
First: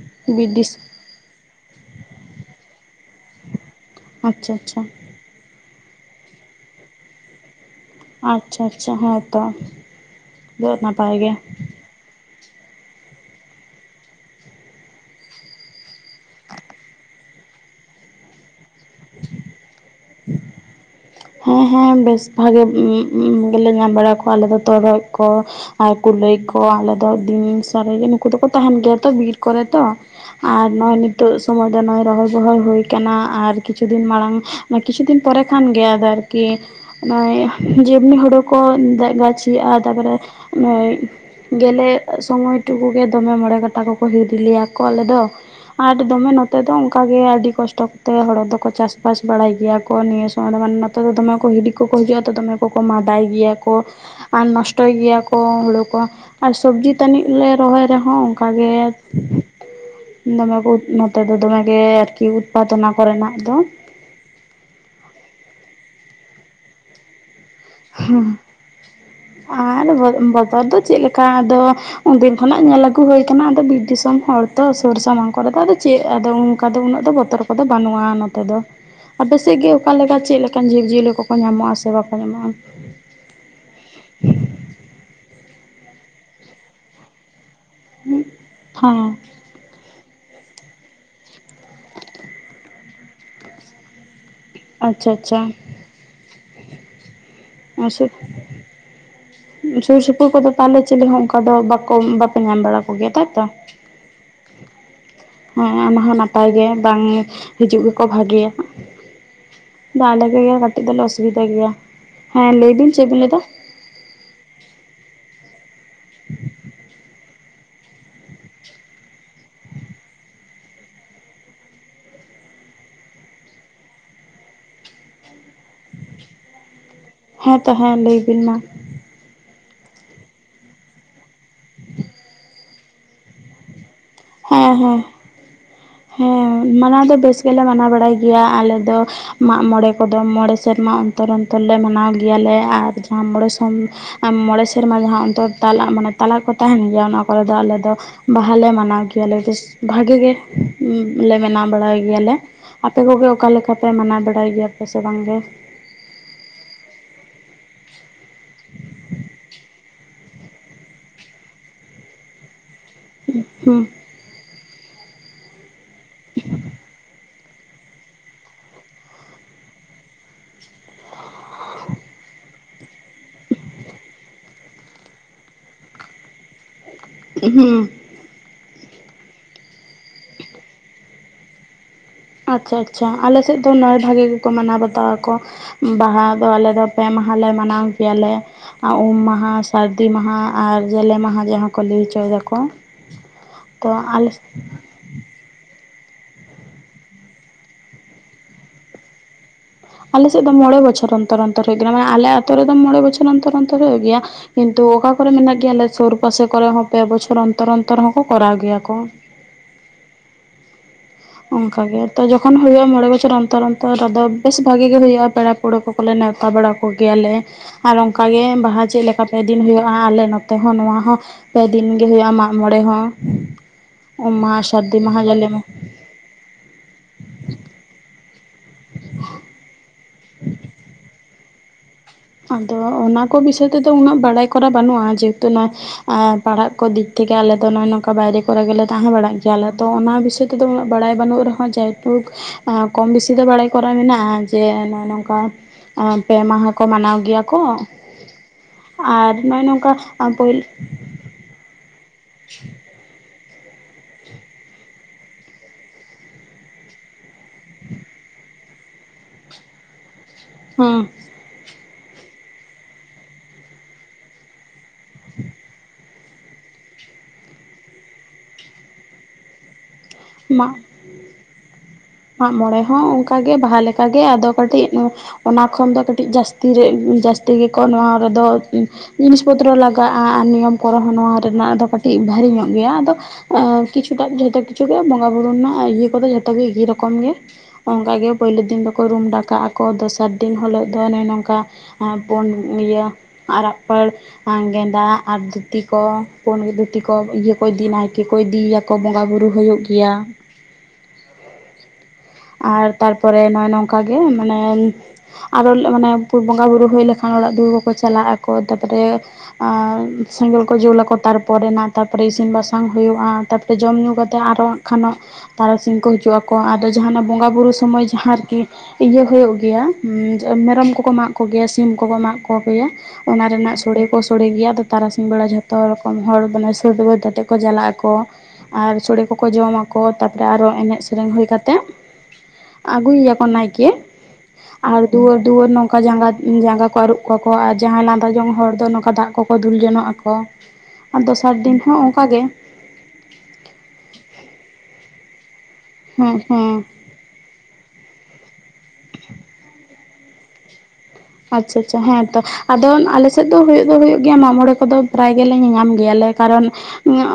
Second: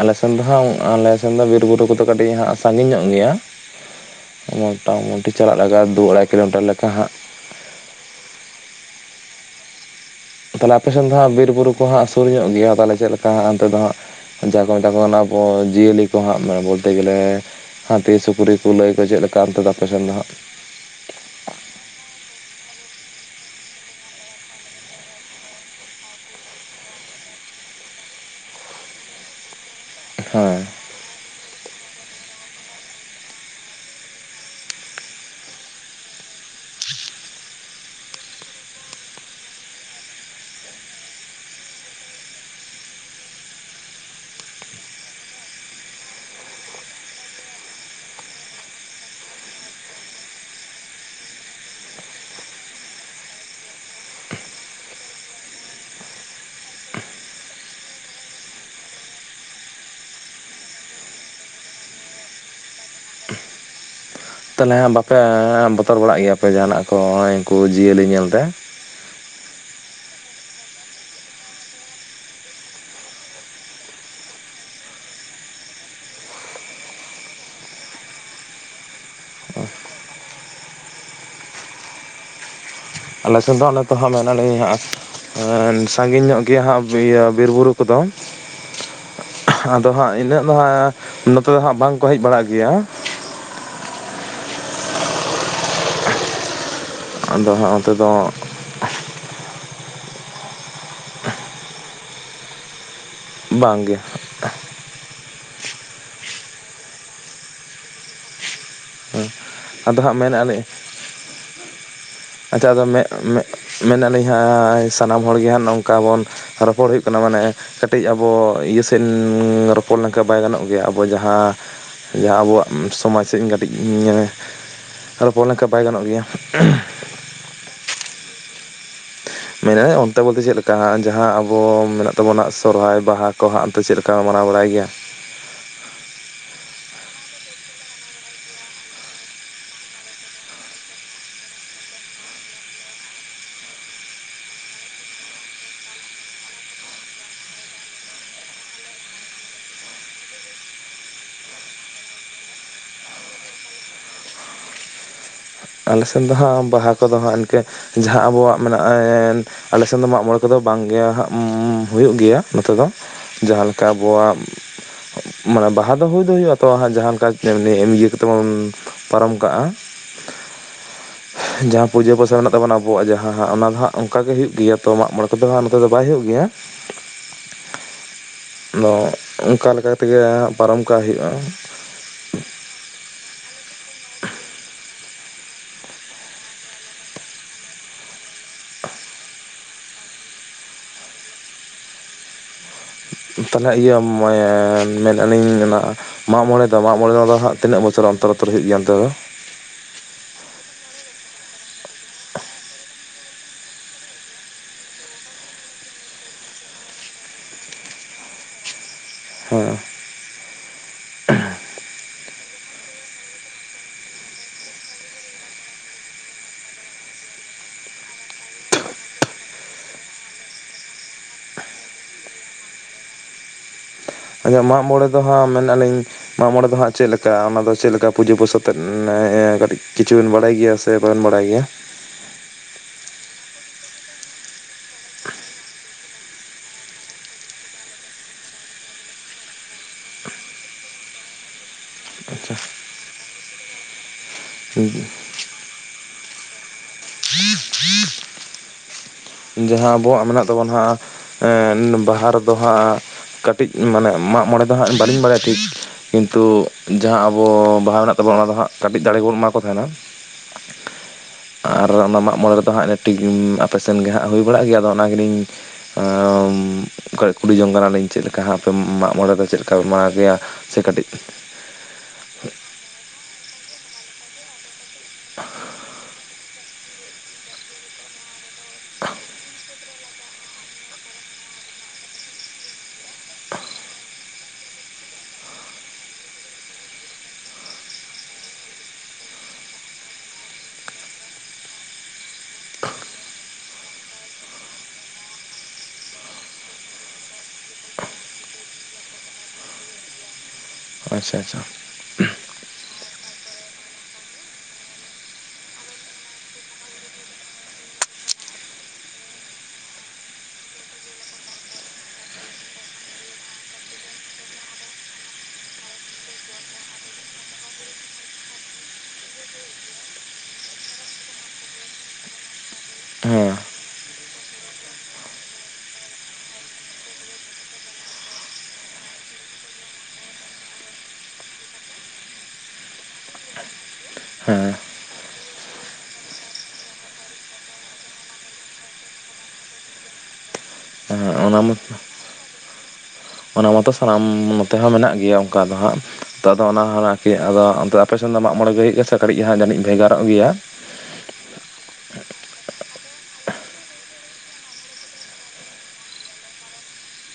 ᱟᱞᱮ ᱥᱮᱱ ᱫᱚ ᱵᱤᱨ ᱦᱟᱸᱜ ᱫᱤᱥ ᱟᱞᱮ ᱵᱤᱨ ᱵᱩᱨᱩ ᱠᱚᱫᱚ ᱠᱟᱹᱴᱤᱡ ᱦᱟᱸᱜ ᱥᱟᱺᱜᱤᱧ ᱧᱚᱜ ᱜᱮᱭᱟ ᱟᱪᱪᱷᱟ ᱾ ᱟᱪᱪᱷᱟ ᱢᱚᱴᱟᱢᱚ ᱪᱟᱞᱟᱜ ᱞᱟᱜᱟᱜᱼᱟ ᱫᱩ ᱟᱲᱟᱭ ᱠᱤᱞᱳᱢᱤᱴᱟᱨ ᱞᱮᱠᱟ ᱦᱟᱸᱜ᱾ ᱟᱪᱪᱷᱟ ᱟᱪᱪᱷᱟ ᱦᱮᱸ ᱛᱚ᱾ ᱛᱟᱦᱞᱮ ᱵᱚᱦᱩᱛ ᱟᱯᱮ ᱥᱮᱱ ᱱᱟᱯᱟᱭ ᱫᱚ ᱜᱮ ᱦᱟᱸᱜ ᱵᱤᱨᱵᱩᱨᱩ ᱠᱚ ᱦᱟᱸᱜ ᱥᱩᱨ ᱧᱚᱜ ᱜᱮᱭᱟ ᱛᱟᱦᱞᱮ ᱪᱮᱫ ᱞᱮᱠᱟ ᱦᱟᱸᱜ ᱚᱱᱛᱮ ᱫᱚ ᱦᱟᱸᱜ ᱡᱟᱦᱟᱸ ᱠᱚ ᱢᱮᱛᱟ ᱠᱚ ᱠᱟᱱᱟ ᱠᱚ ᱡᱤᱭᱟᱹᱞᱤ ᱠᱚ ᱦᱟᱸᱜ ᱢᱟᱱᱮ ᱵᱚᱞᱛᱮ ᱜᱮᱞᱮ ᱦᱟᱹᱛᱤ ᱥᱩᱠᱨᱤ ᱠᱚᱞᱟᱹᱭ ᱠᱚ ᱪᱮᱫ ᱞᱮᱠᱟ ᱚᱱᱛᱮ ᱫᱚ ᱟᱯᱮᱥᱮᱱ ᱫᱚ ᱦᱟᱸᱜ? ᱦᱮᱸ ᱦᱮᱸ ᱵᱮᱥ ᱵᱷᱟᱜᱮ ᱜᱮᱞᱮ ᱧᱟᱢ ᱵᱟᱲᱟ ᱠᱚᱣᱟ ᱟᱞᱮ ᱫᱚ ᱛᱚᱨᱚᱡ ᱠᱚ ᱟᱨ ᱠᱩᱞᱟᱹᱭ ᱠᱚ ᱟᱞᱮ ᱫᱚ ᱫᱤᱱ ᱥᱟᱨᱜᱮ ᱱᱩᱠᱩ ᱫᱚᱠᱚ ᱛᱟᱦᱮᱸᱱ ᱜᱮᱭᱟ ᱛᱚ ᱵᱤᱨ ᱠᱚᱨᱮ ᱛᱚ᱾ ᱦᱮᱸ᱾ ᱟᱨ ᱱᱚᱜᱚᱭ ᱱᱤᱛᱚᱜ ᱥᱚᱢᱚᱭ ᱫᱚ ᱱᱚᱜᱚᱭ ᱨᱚᱦᱚᱭ ᱵᱚᱦᱚᱭ ᱦᱩᱭ ᱠᱟᱱᱟ ᱟᱨ ᱠᱤᱪᱷᱩ ᱫᱤᱱ ᱢᱟᱲᱟᱝ ᱠᱤᱪᱷᱩ ᱫᱤᱱ ᱯᱚᱨᱮ ᱠᱷᱟᱱ ᱜᱮ ᱟᱫᱚ ᱟᱨᱠᱤ ᱨᱚᱦᱚᱭ ᱦᱩᱭᱩᱜᱟ ᱡᱮᱢᱱᱤ ᱦᱩᱲᱩ ᱠᱚ ᱜᱟ ᱜᱟᱪᱷᱤ ᱭᱟ ᱛᱟᱨᱯᱚᱨᱮ ᱱᱚᱭ ᱜᱮᱞᱮ ᱥᱚᱢᱚᱭ ᱴᱩᱠᱩ ᱜᱮ ᱫᱚᱢᱮ ᱢᱚᱬᱮ ᱠᱚᱠᱚ ᱦᱤᱨᱤ ᱞᱮᱭᱟ ᱠᱚ ᱟᱞᱮ ᱫᱚ᱾ ᱟᱴ ᱫᱚᱢᱮ ᱱᱚᱛᱮ ᱫᱚ ᱚᱱᱠᱟ ᱜᱮ ᱟᱹᱰᱤ ᱠᱚᱥᱴᱚ ᱠᱟᱛᱮ ᱦᱚᱲ ᱫᱚᱠᱚ ᱪᱟᱥ ᱵᱟᱥ ᱵᱟᱲᱟᱭ ᱜᱮᱭᱟ ᱠᱚ ᱱᱤᱭᱟᱹ ᱥᱚᱢᱚᱭ ᱫᱚ ᱢᱟᱱ ᱱᱚᱛ ᱛᱮᱫᱚ ᱫᱚᱢᱮ ᱠᱚ ᱦᱤᱲᱤ ᱠᱚᱠᱚ ᱦᱤᱡᱩᱜᱼᱟ ᱛᱚ ᱫᱚᱢᱮ ᱠᱚ ᱢᱟᱰᱟᱭ ᱜᱮᱭᱟ ᱠᱚ ᱟᱨ ᱱᱚᱥᱴᱚᱭ ᱜᱮᱭᱟ ᱠᱚ ᱦᱩᱲᱩ ᱠᱚ᱾ ᱟᱨ ᱥᱚᱵᱽᱡᱤ ᱛᱟᱹᱱᱤᱡ ᱞᱮ ᱨᱚᱦᱚᱭ ᱨᱮᱦᱚᱸ ᱚᱱᱠᱟᱜᱮ ᱫᱚᱢᱮ ᱠᱚ ᱱᱚᱛᱮ ᱫᱚ ᱫᱚᱢᱮ ᱜᱮ ᱟᱨᱠᱤ ᱩᱛᱯᱟᱫᱱᱟ ᱠᱚᱨᱮᱱᱟᱜ ᱫᱚ᱾ ᱛᱟᱦᱚᱞᱮ ᱦᱟᱸᱜ ᱵᱟᱯᱮ ᱵᱚᱛᱚᱨ ᱵᱟᱲᱟᱜ ᱜᱮᱭᱟᱯᱮ ᱡᱟᱦᱟᱱᱟᱜ ᱠᱚ ᱱᱚᱜᱼᱚᱭ ᱩᱱᱠᱩ ᱡᱤᱭᱟᱹᱞᱤ ᱧᱮᱞᱛᱮ? ᱟᱨ ᱵᱚᱫ ᱵᱚᱛᱚᱨ ᱫᱚ ᱪᱮᱫ ᱞᱮᱠᱟ ᱟᱫᱚ ᱩᱱᱫᱤᱱ ᱠᱷᱚᱱᱟᱜ ᱧᱮᱞ ᱟᱹᱜᱩ ᱦᱩᱭ ᱠᱟᱱᱟ ᱟᱫᱚ ᱵᱤᱨ ᱫᱤᱥᱚᱢ ᱦᱚᱲ ᱛᱚ ᱥᱩᱨ ᱥᱟᱢᱟᱝ ᱠᱚᱨᱮ ᱫᱚ ᱟᱫᱚ ᱪᱮᱫ ᱟᱫᱚ ᱚᱱᱠᱟ ᱫᱚ ᱩᱱᱟᱹᱜ ᱫᱚ ᱵᱚᱛ ᱛᱚᱨ ᱠᱚᱫᱚ ᱵᱟᱹᱱᱩᱜᱼᱟ ᱱᱚᱛᱮ ᱫᱚ᱾ ᱟᱯᱮᱥᱮᱫ ᱜᱮ ᱚᱠᱟ ᱞᱮᱠᱟ ᱪᱮᱫ ᱞᱮᱠᱟᱱ ᱡᱤᱵᱽᱼᱡᱤᱭᱟᱹᱞᱤ ᱠᱚᱠᱚ ᱧᱟᱢᱚᱜᱼᱟ ᱥᱮ ᱵᱟᱠᱚ ᱧᱟᱢᱚᱜᱼᱟ? ᱟᱞᱮ ᱥᱮᱱ ᱫᱚ ᱢᱮᱱᱟᱜ ᱞᱤᱜᱤᱫ ᱦᱟᱸᱜ ᱥᱟᱺᱜᱤᱧ ᱧᱚᱜ ᱜᱮᱭᱟ ᱦᱟᱸᱜ ᱤᱭᱟᱹ ᱵᱤᱨ ᱵᱩᱨᱩ ᱠᱩᱫᱚ ᱦᱮᱸ ᱟᱫᱚ ᱦᱟᱸᱜ ᱤᱱᱟᱹᱜ ᱫᱚ ᱦᱟᱸᱜ ᱱᱚᱛᱮ ᱫᱚ ᱦᱟᱸᱜ ᱵᱟᱝᱠᱚ ᱦᱮᱡ ᱵᱟᱲᱟᱜ ᱜᱮᱭᱟ᱾ ᱟᱪᱪᱷᱟ ᱟᱪᱪᱷᱟ ᱟᱫᱚ ᱦᱟᱸᱜ ᱚᱱᱛᱮ ᱫᱚ [unintelligible] ᱥᱩᱨ ᱥᱩᱯᱩᱨ ᱠᱚᱫᱚ ᱛᱦᱟᱞᱮ ᱪᱤᱞᱤ ᱦᱚᱸ ᱚᱱᱠᱟ ᱫᱚ ᱵᱟᱠᱚ ᱵᱟᱯᱮ ᱧᱟᱢ ᱵᱟᱲᱟ ᱠᱚᱜᱮᱭᱟ ᱛᱟᱭᱛᱚ? ᱵᱟᱝ ᱜᱮ ᱦᱮᱸ ᱚᱱᱟ ᱦᱚᱸ ᱱᱟᱯᱟᱭ ᱜᱮ ᱵᱟᱝ ᱦᱤᱡᱩᱜ ᱜᱮᱠᱚ ᱵᱷᱟᱜᱮᱭᱟ ᱦᱟᱜ᱾ ᱟᱫᱚ ᱵᱟ ᱦᱟᱸᱜ ᱟᱞᱮ ᱢᱮᱱᱮᱫᱼᱟ ᱠᱚᱜᱮ ᱞᱤᱧ ᱠᱟᱹᱴᱤᱡ ᱫᱚᱞᱮ ᱚᱥᱩᱵᱤᱫᱟ ᱜᱮᱭᱟ᱾ ᱦᱮᱸ ᱞᱟᱹᱭ ᱵᱤᱱ ᱪᱮᱫ ᱵᱤᱱ ᱞᱟᱹᱭ ᱫᱟ? ᱢᱮᱱᱟᱞᱤᱧ ᱦᱟᱸᱜ ᱥᱟᱱᱟᱢ ᱦᱚᱲᱜᱮ ᱦᱟᱸᱜ ᱱᱚᱝᱠᱟ ᱵᱚᱱ ᱨᱚᱯᱚᱲ ᱦᱩᱭᱩᱜ ᱠᱟᱱᱟ ᱢᱟᱱᱮ ᱠᱟᱹᱴᱤᱡ ᱟᱵᱚ ᱤᱭᱟᱹ ᱥᱮᱱ ᱨᱚᱯᱚᱲ ᱞᱮᱱᱠᱷᱟᱱ ᱵᱟᱭ ᱜᱟᱱᱚᱜ ᱜᱮᱭᱟ ᱟᱵᱚ ᱡᱟᱦᱟᱸ ᱡᱟᱦᱟᱸ ᱟᱵᱚᱣᱟᱜ ᱥᱚᱢᱟᱡᱽ ᱥᱮᱫ ᱠᱟᱹᱴᱤᱡ ᱧᱮ ᱨᱚᱯᱚᱲ ᱞᱮᱱᱠᱷᱟᱱ ᱵᱟᱭ ᱜᱟᱱᱚᱜ ᱜᱮᱭᱟ? ᱦᱮᱸ ᱛᱚ ᱦᱮᱸ ᱞᱟᱹᱭ ᱵᱤᱱ ᱢᱟ᱾ ᱢᱮᱱᱮᱜ ᱚᱱᱛᱮ ᱵᱚᱞᱛᱮ ᱪᱮᱫ ᱞᱮᱠᱟ ᱦᱟᱜ ᱡᱟᱦᱟᱸ ᱟᱵᱚ ᱢᱮᱱᱟᱜ ᱛᱟᱵᱚᱱᱟ ᱥᱚᱨᱦᱟᱭ, ᱵᱟᱦᱟ ᱠᱚ ᱦᱟᱸᱜ ᱚᱱᱛᱮ ᱪᱮᱫ ᱠᱟ ᱢᱟᱱᱟᱣ ᱵᱟᱲᱟᱭ ᱦᱮᱸ ᱜᱮᱭᱟ ᱦᱮᱸ ᱦᱮᱸ ᱢᱟᱱᱟᱣ ᱫᱚ ᱵᱮᱥ ᱜᱮᱞᱮ ᱢᱟᱱᱟᱣ ᱵᱟᱲᱟᱭ ᱜᱮᱭᱟ ᱟᱞᱮ ᱫᱚ᱾ ᱢᱟᱜ ᱢᱚᱬᱮ ᱠᱚᱫᱚ ᱢᱚᱬᱮ ᱥᱮᱨᱢᱟ ᱚᱱᱛᱚᱨ ᱚᱱᱛᱚᱨ ᱞᱮ ᱢᱟᱱᱟᱣ ᱜᱮᱭᱟᱞᱮ ᱟᱨ ᱡᱟᱦᱟᱸ ᱢᱚᱬᱮ ᱥᱚᱢ ᱢᱚᱬᱮ ᱥᱮᱨᱢᱟ ᱡᱟᱦᱟᱸ ᱚᱱᱛᱚᱨ ᱛᱟᱞᱟ ᱢᱟᱱᱮ ᱛᱟᱞᱟ ᱠᱚ ᱛᱟᱦᱮᱸᱱ ᱜᱮᱭᱟ ᱚᱱᱟ ᱠᱚᱨᱮ ᱫᱚ ᱟᱞᱮ ᱫᱚ ᱵᱟᱦᱟᱞᱮ ᱢᱟᱱᱟᱣ ᱜᱮᱭᱟᱞᱮ ᱵᱮᱥ ᱵᱷᱟᱜᱤ ᱜᱮ᱾ ᱩ ᱞᱮ ᱢᱟᱱᱟᱣ ᱵᱟᱲᱟᱭ ᱜᱮᱭᱟᱞᱮ, ᱟᱯᱮ ᱠᱚᱜᱮ ᱚᱠᱟ ᱞᱮᱠᱟᱯᱮ ᱢᱟᱱᱟᱣ ᱵᱟᱲᱟᱭ ᱜᱮᱭᱟ ᱯᱮᱥᱮ ᱵᱟᱝᱜᱮ? ᱟᱞᱮ ᱥᱮᱱ ᱫᱚ ᱦᱟᱸᱜ ᱵᱟᱦᱟ ᱠᱚᱫᱚ ᱦᱟᱸᱜ ᱤᱱᱠᱟᱹ ᱡᱟᱦᱟᱸ ᱟᱵᱚᱣᱟᱜ ᱢᱮᱱᱟᱜᱼᱟ ᱮᱱ ᱟᱞᱮ ᱥᱮᱱ ᱫᱚ ᱢᱟᱜ ᱢᱚᱬᱮ ᱠᱚᱫᱚ ᱵᱟᱝ ᱜᱮ ᱦᱟᱜ ᱦᱩᱭᱩᱜ ᱜᱮᱭᱟ ᱱᱚᱛᱮ ᱫᱚ ᱡᱟᱦᱟᱸ ᱦᱩᱸ ᱞᱮᱠᱟ ᱟᱵᱚᱣᱟᱜ ᱢᱟᱱᱮ ᱵᱟᱦᱟ ᱫᱚ ᱦᱩᱭ ᱫᱚ ᱦᱩᱭᱩᱜᱼᱟ ᱛᱚ ᱦᱟᱸᱜ ᱡᱟᱦᱟᱸ ᱞᱮᱠᱟ ᱫᱮᱢᱱᱤ ᱮᱢᱱᱤ ᱮᱢ ᱤᱭᱟᱹ ᱠᱚᱛᱮ ᱵᱚᱱ ᱯᱟᱨᱚᱢ ᱠᱟᱜᱼᱟ᱾ ᱡᱟᱦᱟᱸ ᱯᱩᱡᱟᱹ ᱯᱟᱥᱟ ᱢᱮᱱᱟᱜ ᱛᱟᱵᱚᱱᱟ ᱟᱵᱚᱣᱟᱜ ᱡᱟᱦᱟᱸ ᱚᱱᱟ ᱫᱚ ᱦᱟᱸᱜ ᱚᱱᱠᱟᱜ ᱜᱮ ᱦᱩᱭᱩᱜ ᱜᱮᱭᱟ ᱛᱚ ᱢᱟᱜ ᱢᱚᱲᱮ ᱠᱚᱫᱚ ᱦᱟᱸᱜ ᱱᱚᱛᱮ ᱫᱚ ᱵᱟᱭ ᱦᱩᱭᱩᱜ ᱜᱮᱭᱟ᱾ ᱦᱩᱸ ᱟᱫᱚ ᱚᱱᱠᱟ ᱞᱮᱠᱟ ᱛᱮᱜᱮ ᱯᱟᱨᱚᱢ ᱠᱟᱜ ᱦᱩᱭᱩᱜᱼᱟ᱾ ᱟᱪᱪᱷᱟ ᱟᱪᱪᱷᱟ ᱟᱞᱮᱥᱮᱫ ᱫᱚ ᱱᱚᱜᱚᱭ ᱵᱷᱟᱜᱤ ᱜᱮᱠᱚ ᱢᱟᱱᱟᱣ ᱵᱟᱛᱟᱣ ᱟᱠᱚ᱾ ᱵᱟᱦᱟ ᱫᱚ ᱟᱞᱮ ᱫᱚ ᱯᱮ ᱢᱟᱦᱟᱞᱮ ᱢᱟᱱᱟᱣ ᱜᱮᱭᱟᱞᱮ᱾ ᱩᱢ ᱢᱟᱦᱟ, ᱥᱟᱹᱨᱫᱤ ᱢᱟᱦᱟ, ᱟᱨ ᱡᱟᱞᱮ ᱢᱟᱦᱟ ᱡᱟᱦᱟᱸ ᱠᱚ ᱞᱟᱹᱭ ᱦᱚᱪᱚᱭ ᱫᱟᱠᱚ᱾ ᱛᱟᱦᱚᱞᱮ ᱛᱚ ᱤᱭᱟᱹ ᱟᱞᱮ ᱢᱚᱭᱮᱼᱼ ᱢᱮᱱ ᱟᱹᱞᱤᱧ ᱚᱱᱟ ᱢᱟᱜ ᱢᱚᱬᱮ ᱫᱚ ᱢᱟᱜ ᱢᱚᱬᱮ ᱫᱚ ᱦᱟᱸᱜ ᱛᱤᱱᱟᱹᱜ ᱵᱚᱪᱷᱚᱨ ᱚᱱᱛᱚᱨ ᱚᱱᱛᱚᱨ ᱦᱩᱭᱩᱜ ᱜᱮᱭᱟ ᱟᱱᱛᱮ ᱫᱚ? ᱟᱞᱮ ᱥᱮᱫ ᱫᱚ ᱢᱚᱬᱮ ᱵᱚᱪᱷᱚᱨ ᱚᱱᱛᱚᱨ ᱚᱱᱛᱚᱨ ᱦᱩᱭᱩᱜ ᱠᱟᱱᱟ ᱢᱟᱱᱮ ᱟᱞᱮ ᱟᱛᱳ ᱨᱮᱫᱚ ᱢᱚᱬᱮᱸ ᱵᱚᱪᱷᱚᱨ ᱚᱱᱛᱚᱨ ᱚᱱᱛᱚᱨ ᱦᱩᱭᱩᱜ ᱜᱮᱭᱟ। ᱠᱤᱱᱛᱩ ᱚᱠᱟ ᱠᱚᱨᱮ ᱢᱮᱱᱟᱜ ᱜᱮᱭᱟ ᱟᱞᱮ ᱥᱩᱨ ᱯᱟᱥᱮ ᱠᱚᱨᱮ ᱦᱚᱸ ᱯᱮ ᱵᱚᱪᱷᱚᱨ ᱚᱱᱛᱚᱨ ᱚᱱᱛᱚᱨ ᱦᱚᱸᱠᱚ ᱠᱚᱨᱟᱣ ᱜᱮᱭᱟ ᱠᱚ ᱾ ᱦᱮᱸ ᱚᱱᱠᱟ ᱜᱮ, ᱛᱚ ᱡᱚᱠᱷᱚᱱ ᱦᱩᱭᱩᱜ ᱟ ᱢᱚᱬᱮ ᱵᱚᱪᱷᱚᱨ ᱚᱱᱛᱚᱨ ᱚᱱᱛᱚᱨ ᱨᱮᱫᱚ ᱵᱮᱥ ᱵᱷᱟᱜᱤ ᱜᱮ ᱦᱳᱭᱳᱼᱟ ᱯᱮᱲᱟ ᱟᱲᱟᱹ ᱠᱚᱠᱚᱞᱮ ᱱᱮᱣᱛᱟ ᱵᱟᱲᱟ ᱠᱚᱜᱮᱭᱟᱞᱮ ᱾ ᱟᱨ ᱚᱱᱠᱟᱜᱮ ᱵᱟᱦᱟ ᱪᱮᱫ ᱞᱮᱠᱟ ᱯᱮ ᱫᱤᱱ ᱦᱩᱭᱩᱜᱼᱟ ᱟᱞᱮ ᱱᱚᱛᱮ ᱦᱚᱸ ᱱᱚᱣᱟ ᱦᱚᱸ ᱯᱮ ᱫᱤᱱ ᱜᱮ ᱦᱩᱭᱩᱜᱼᱟ ᱢᱟᱜ ᱢᱚᱲᱮ ᱦᱚᱸ ᱾ ᱟᱪᱷᱟ ᱢᱟᱜᱢᱚᱬᱮ ᱫᱚ ᱦᱟᱸᱜ ᱢᱮᱱᱮᱜ ᱞᱤᱧ ᱢᱟᱜ ᱢᱚᱬᱮ ᱫᱚ ᱦᱟᱸᱜ ᱪᱮᱫ ᱞᱮᱠᱟ ᱚᱱᱟ ᱫᱚ ᱪᱮᱫ ᱞᱮᱠᱟ ᱯᱩᱡᱟᱹ ᱯᱩᱥᱟ ᱛᱮᱫ ᱠᱟᱹᱴᱤᱡ ᱠᱤᱪᱷᱩᱵᱤᱱ ᱵᱟᱲᱟᱭ ᱜᱮᱭᱟ ᱥᱮ ᱵᱟᱵᱮᱱ ᱵᱟᱲᱟᱭ ᱜᱮᱭᱟ? ᱟᱫᱚ ᱚᱱᱟ ᱠᱚ ᱵᱤᱥᱚᱭ ᱛᱮᱫᱚ ᱩᱱᱟᱹᱜ ᱵᱟᱲᱟᱭ ᱠᱚᱨᱟ ᱵᱟᱹᱱᱩᱜᱼᱟ ᱡᱮᱦᱮᱛᱩ ᱚᱱᱟ ᱯᱟᱲᱦᱟᱜ ᱠᱚ ᱫᱤᱠ ᱛᱷᱮ ᱟᱞᱮ ᱫᱚ ᱱᱚᱜᱼᱚᱭ ᱱᱚᱝᱠᱟ ᱵᱟᱭᱨᱮ ᱠᱚᱨᱮ ᱜᱮᱞᱮ ᱛᱟᱦᱮᱸ ᱵᱟᱲᱟᱜ ᱜᱮᱭᱟᱞᱮ ᱛᱚ ᱚᱱᱟ ᱵᱤᱥᱚᱭ ᱛᱮ ᱛᱮᱫ ᱫᱚ ᱵᱟᱲᱟᱭ ᱵᱟᱹᱱᱩᱜ ᱨᱮᱦᱚᱸ ᱡᱟᱭ ᱛᱩᱠ ᱠᱚᱢ ᱵᱮᱥᱤ ᱫᱚ ᱵᱟᱲᱟᱭ ᱠᱚᱨᱟ ᱢᱮᱱᱟᱜᱼᱟ ᱡᱮ ᱱᱚᱜᱼᱚᱭ ᱱᱚᱝᱠᱟ ᱯᱮ ᱢᱟᱦᱟ ᱠᱚ ᱢᱟᱱᱟᱣ ᱜᱮᱭᱟ ᱠᱚ ᱟᱨ ᱱᱚᱜᱼᱚᱭ ᱱᱚᱝᱠᱟ ᱡᱟᱦᱟᱸ ᱟᱵᱚᱣᱟᱜ ᱢᱮᱱᱟᱜ ᱯᱳᱭᱞᱳ ᱛᱟᱵᱚᱱᱟ ᱦᱟᱸᱜ ᱵᱟᱦᱟ ᱨᱮ ᱫᱚ ᱦᱟᱸᱜ ᱠᱟᱹᱴᱤᱡ ᱢᱟᱱᱮ ᱢᱟᱜ ᱢᱚᱬᱮ ᱫᱚ ᱦᱟᱸᱜ ᱵᱟᱹᱞᱤᱧ ᱵᱟᱲᱟᱭᱟ ᱴᱷᱤᱠ ᱠᱤᱱᱛᱩ ᱡᱟᱦᱟᱸ ᱟᱵᱚ ᱵᱟᱦᱟ ᱢᱮᱱᱟᱜ ᱛᱟᱵᱚᱱᱟ ᱚᱱᱟ ᱫᱚ ᱦᱟᱸᱜ ᱠᱟᱹᱴᱤᱡ ᱫᱟᱲᱮ ᱵᱚᱱ ᱮᱢᱟ ᱠᱚ ᱛᱟᱦᱮᱱᱟ ᱦᱩᱸ᱾ ᱟᱨ ᱚᱱᱟ ᱢᱟᱜ ᱢᱚᱬᱮ ᱨᱮᱫᱚ ᱦᱟᱸᱜ ᱠᱟᱴᱤᱡ ᱟᱯᱮ ᱥᱮᱱ ᱜᱮ ᱦᱟᱸᱜ ᱦᱩᱭ ᱵᱟᱲᱟᱜ ᱜᱮᱭᱟ ᱟᱫᱚ ᱚᱱᱟ ᱜᱮᱞᱤᱧ ᱠᱟᱹᱭ ᱠᱩᱞᱤ ᱡᱚᱝ ᱠᱟᱱᱟᱞᱤᱧ ᱪᱮᱫ ᱞᱮᱠᱟ ᱦᱟᱸᱜ ᱟᱯᱮ ᱢᱟᱜᱽ ᱢᱚᱬᱮ ᱫᱚ ᱪᱮᱫ ᱞᱮᱠᱟᱯᱮ ᱢᱟᱱᱟᱣ ᱜᱮᱭᱟ? ᱢᱟᱜ ᱥᱮ ᱠᱟᱹᱴᱤᱡ ᱢᱟᱜ ᱢᱚᱬᱮ ᱦᱚᱸ ᱚᱱᱠᱟᱜᱮ ᱵᱟᱦᱟ ᱞᱮᱠᱟᱜᱮ ᱟᱫᱚ ᱠᱟᱹᱴᱤᱡ ᱚᱱᱟ ᱠᱷᱚᱱ ᱫᱚ ᱠᱟᱹᱴᱤᱡ ᱡᱟᱹᱥᱛᱤ ᱨᱮ ᱡᱟᱹᱥᱛᱤ ᱜᱮᱠᱚ ᱱᱚᱣᱟ ᱨᱮᱫᱚ ᱡᱤᱱᱤᱥ ᱯᱚᱛᱨᱚ ᱞᱟᱜᱟᱜᱼᱟ ᱟᱨ ᱱᱤᱭᱚᱢ ᱠᱚᱨᱮ ᱦᱚᱸ ᱱᱚᱣᱟ ᱨᱮᱱᱟᱜ ᱫᱚ ᱠᱟᱹᱴᱤᱡ ᱵᱷᱟᱹᱜᱤ ᱧᱚᱜ ᱜᱮᱭᱟ ᱟᱫᱚ ᱠᱤᱪᱷᱩᱴᱟ ᱡᱷᱚᱛᱚ ᱠᱤᱪᱷᱩ ᱜᱮ ᱵᱚᱸᱜᱟ ᱵᱩᱨᱩ ᱨᱮᱱᱟᱜ ᱤᱭᱟᱹ ᱠᱚᱫᱚ ᱡᱷᱚᱛᱚ ᱜᱮ ᱮᱠᱤ ᱨᱚᱠᱚᱢ ᱜᱮ ᱾ ᱚᱱᱠᱟ ᱜᱮ ᱯᱳᱭᱞᱳ ᱫᱤᱱ ᱫᱚᱠᱚ ᱨᱩᱢ ᱰᱟᱠᱟᱜ ᱟᱠᱚ ᱫᱚᱥᱟᱨ ᱫᱤᱱ ᱦᱤᱞᱳᱜ ᱫᱚ ᱚᱱᱮ ᱱᱚᱝᱠᱟ ᱯᱚᱱᱰ ᱤᱭᱟᱹ ᱟᱨᱟᱜ ᱯᱟᱹᱲ ᱜᱮᱸᱫᱟᱜ ᱟᱨ ᱫᱷᱩᱛᱤ ᱠᱚ ᱯᱩᱰ ᱜᱮ ᱫᱷᱩᱛᱤ ᱠᱚ ᱤᱭᱟᱹ ᱠᱚ ᱤᱫᱤ ᱱᱟᱭᱠᱮ ᱠᱚ ᱤᱫᱤᱭᱮᱭᱟᱠᱚ ᱵᱚᱸᱜᱟ ᱵᱩᱨᱩ ᱦᱩᱭᱩᱜ ᱜᱮᱭᱟ ᱾ ᱟᱪᱷᱟ ᱟᱪᱷᱟ ᱾ ᱟᱨ ᱛᱟᱨ ᱯᱚᱨᱮ ᱱᱚᱜᱼᱚᱭ ᱱᱚᱝᱠᱟ ᱜᱮ ᱢᱟᱱᱮ ᱟᱨᱚ ᱢᱟᱱᱮ ᱵᱚᱸᱜᱟᱼᱵᱩᱨᱩ ᱦᱩᱭ ᱞᱮᱠᱷᱟᱱ ᱚᱲᱟᱜ ᱫᱩᱣᱟᱹᱨ ᱠᱚᱠᱚ ᱪᱟᱞᱟᱜ ᱟᱠᱚ ᱛᱟᱨᱯᱚᱨᱮ ᱥᱮᱸᱜᱮᱞ ᱠᱚ ᱡᱩᱞᱟᱠᱚ ᱛᱟᱨᱯᱚᱨᱮᱱᱟᱜ ᱛᱟᱯᱚᱨᱮ ᱤᱥᱤᱱ ᱵᱟᱥᱟᱝ ᱦᱩᱭᱩᱜᱼᱟ ᱛᱟᱯᱚᱨᱮ ᱡᱚᱢ ᱧᱩ ᱠᱟᱛᱮ ᱛᱮ ᱟᱨᱚᱜ ᱠᱷᱟᱱᱚᱜ ᱛᱟᱨᱟᱥᱤᱧ ᱠᱚ ᱦᱤᱡᱩᱜ ᱟᱠᱚ ᱟᱫᱚ ᱡᱟᱦᱟᱱᱟᱜ ᱵᱚᱸᱜᱟ ᱵᱳᱩᱨᱩᱳ ᱥᱚᱢᱚᱭ ᱡᱟᱦᱟᱸ ᱨᱮᱠᱤ ᱤᱭᱟᱹ ᱦᱩᱭᱩᱜ ᱜᱮᱭᱟ ᱢᱮᱨᱚᱢ ᱠᱚᱠᱚ ᱢᱟᱜ ᱠᱚᱜᱮᱭᱟ ᱥᱤᱢ ᱠᱚᱠᱚ ᱢᱟᱜ ᱠᱚᱜᱮᱭᱟ ᱾ ᱚᱱᱟ ᱦᱮᱸ ᱨᱮᱱᱟᱜ ᱥᱚᱲᱮ ᱠᱚ ᱥᱚᱲᱮ ᱜᱮᱭᱟ ᱟᱫᱚ ᱛᱟᱨᱟᱥᱤᱧ ᱵᱮᱲᱟ ᱡᱷᱚᱛᱚ ᱨᱚᱠᱚᱢ ᱦᱚᱲ ᱢᱟᱱᱮ ᱥᱟᱹᱫ ᱵᱟᱹᱫᱛᱜ ᱠᱚ ᱪᱟᱞᱟᱜ ᱟᱠᱚ ᱟᱨ ᱥᱳᱚᱲᱮ ᱠᱚᱠᱚ ᱡᱚᱢᱟᱚ ᱛᱟᱨᱯᱚᱨᱮ ᱟᱨᱚ ᱮᱱᱮᱡ ᱥᱮᱨᱮᱧ ᱦᱩᱭ ᱠᱟ ᱠᱟᱛᱮᱫ ᱟᱜᱩᱭᱟᱠᱚ ᱱᱟᱭᱠᱮ ᱦᱮᱸ ᱟᱨ ᱫᱩᱣᱟᱹᱨ ᱫᱩᱣᱟᱹᱨ ᱱᱚᱝᱠᱟ ᱡᱟᱸ ᱡᱟᱸᱜᱟ ᱠᱚ ᱟᱹᱨᱩᱵ ᱠᱚᱣᱟ ᱠᱚ ᱟᱨ ᱡᱟᱦᱟᱸᱭ ᱞᱟᱸᱫᱟ ᱡᱚᱝ ᱦᱚᱲ ᱫᱚ ᱱᱚᱝᱠᱟ ᱫᱟᱜ ᱠᱚ ᱠᱚ ᱫᱩᱞ ᱡᱚᱱᱚᱜ ᱟᱠᱚ ᱟᱨ ᱦᱮᱸ ᱫᱚᱥᱟᱨ ᱚᱱᱟ ᱫᱤᱱ ᱢᱟᱛᱚ ᱦᱚᱸ ᱚᱱᱠᱟ ᱜᱮ ᱚᱱᱟ ᱢᱟᱛᱚ ᱥᱟᱱᱟᱢ ᱱᱚᱛᱮ ᱦᱚᱸ ᱢᱮᱱᱟᱜ ᱜᱮᱭᱟ ᱚᱱᱠᱟ ᱫᱚ ᱦᱟᱸᱜ ᱦᱮᱸ ᱛᱚ ᱟᱫᱚ ᱚᱱᱟ ᱦᱮᱸ ᱦᱚᱸ ᱦᱟᱸᱜ ᱜᱮ ᱟᱫᱚ ᱚᱱᱛᱮ ᱟᱯᱮᱥᱱ ᱫᱚ ᱢᱟᱜ ᱢᱚᱬᱮ ᱜᱮ ᱦᱩᱭᱩᱜ ᱜᱮᱭᱟ ᱥᱮ ᱠᱟᱹᱴᱤᱡ ᱦ ᱡᱟᱹᱱᱤᱡ ᱵᱷᱮᱜᱟᱨᱚᱜ ᱜᱮᱭᱟ? ᱟᱪᱷᱟ ᱟᱪᱷᱟ ᱦᱮᱸ ᱛᱚ ᱾ ᱟᱫᱚ ᱟᱞᱮ ᱥᱮᱫ ᱫᱚ ᱦᱩᱭᱩᱜ ᱫᱚ ᱦᱩᱭᱩᱜ ᱜᱮᱭᱟ ᱢᱟᱜ ᱢᱚᱬᱮ ᱠᱚᱫᱚ ᱯᱨᱟᱭ ᱜᱮᱞᱮ ᱧᱮᱧᱟᱢ ᱜᱮᱭᱟᱞᱮ ᱠᱟᱨᱚᱱ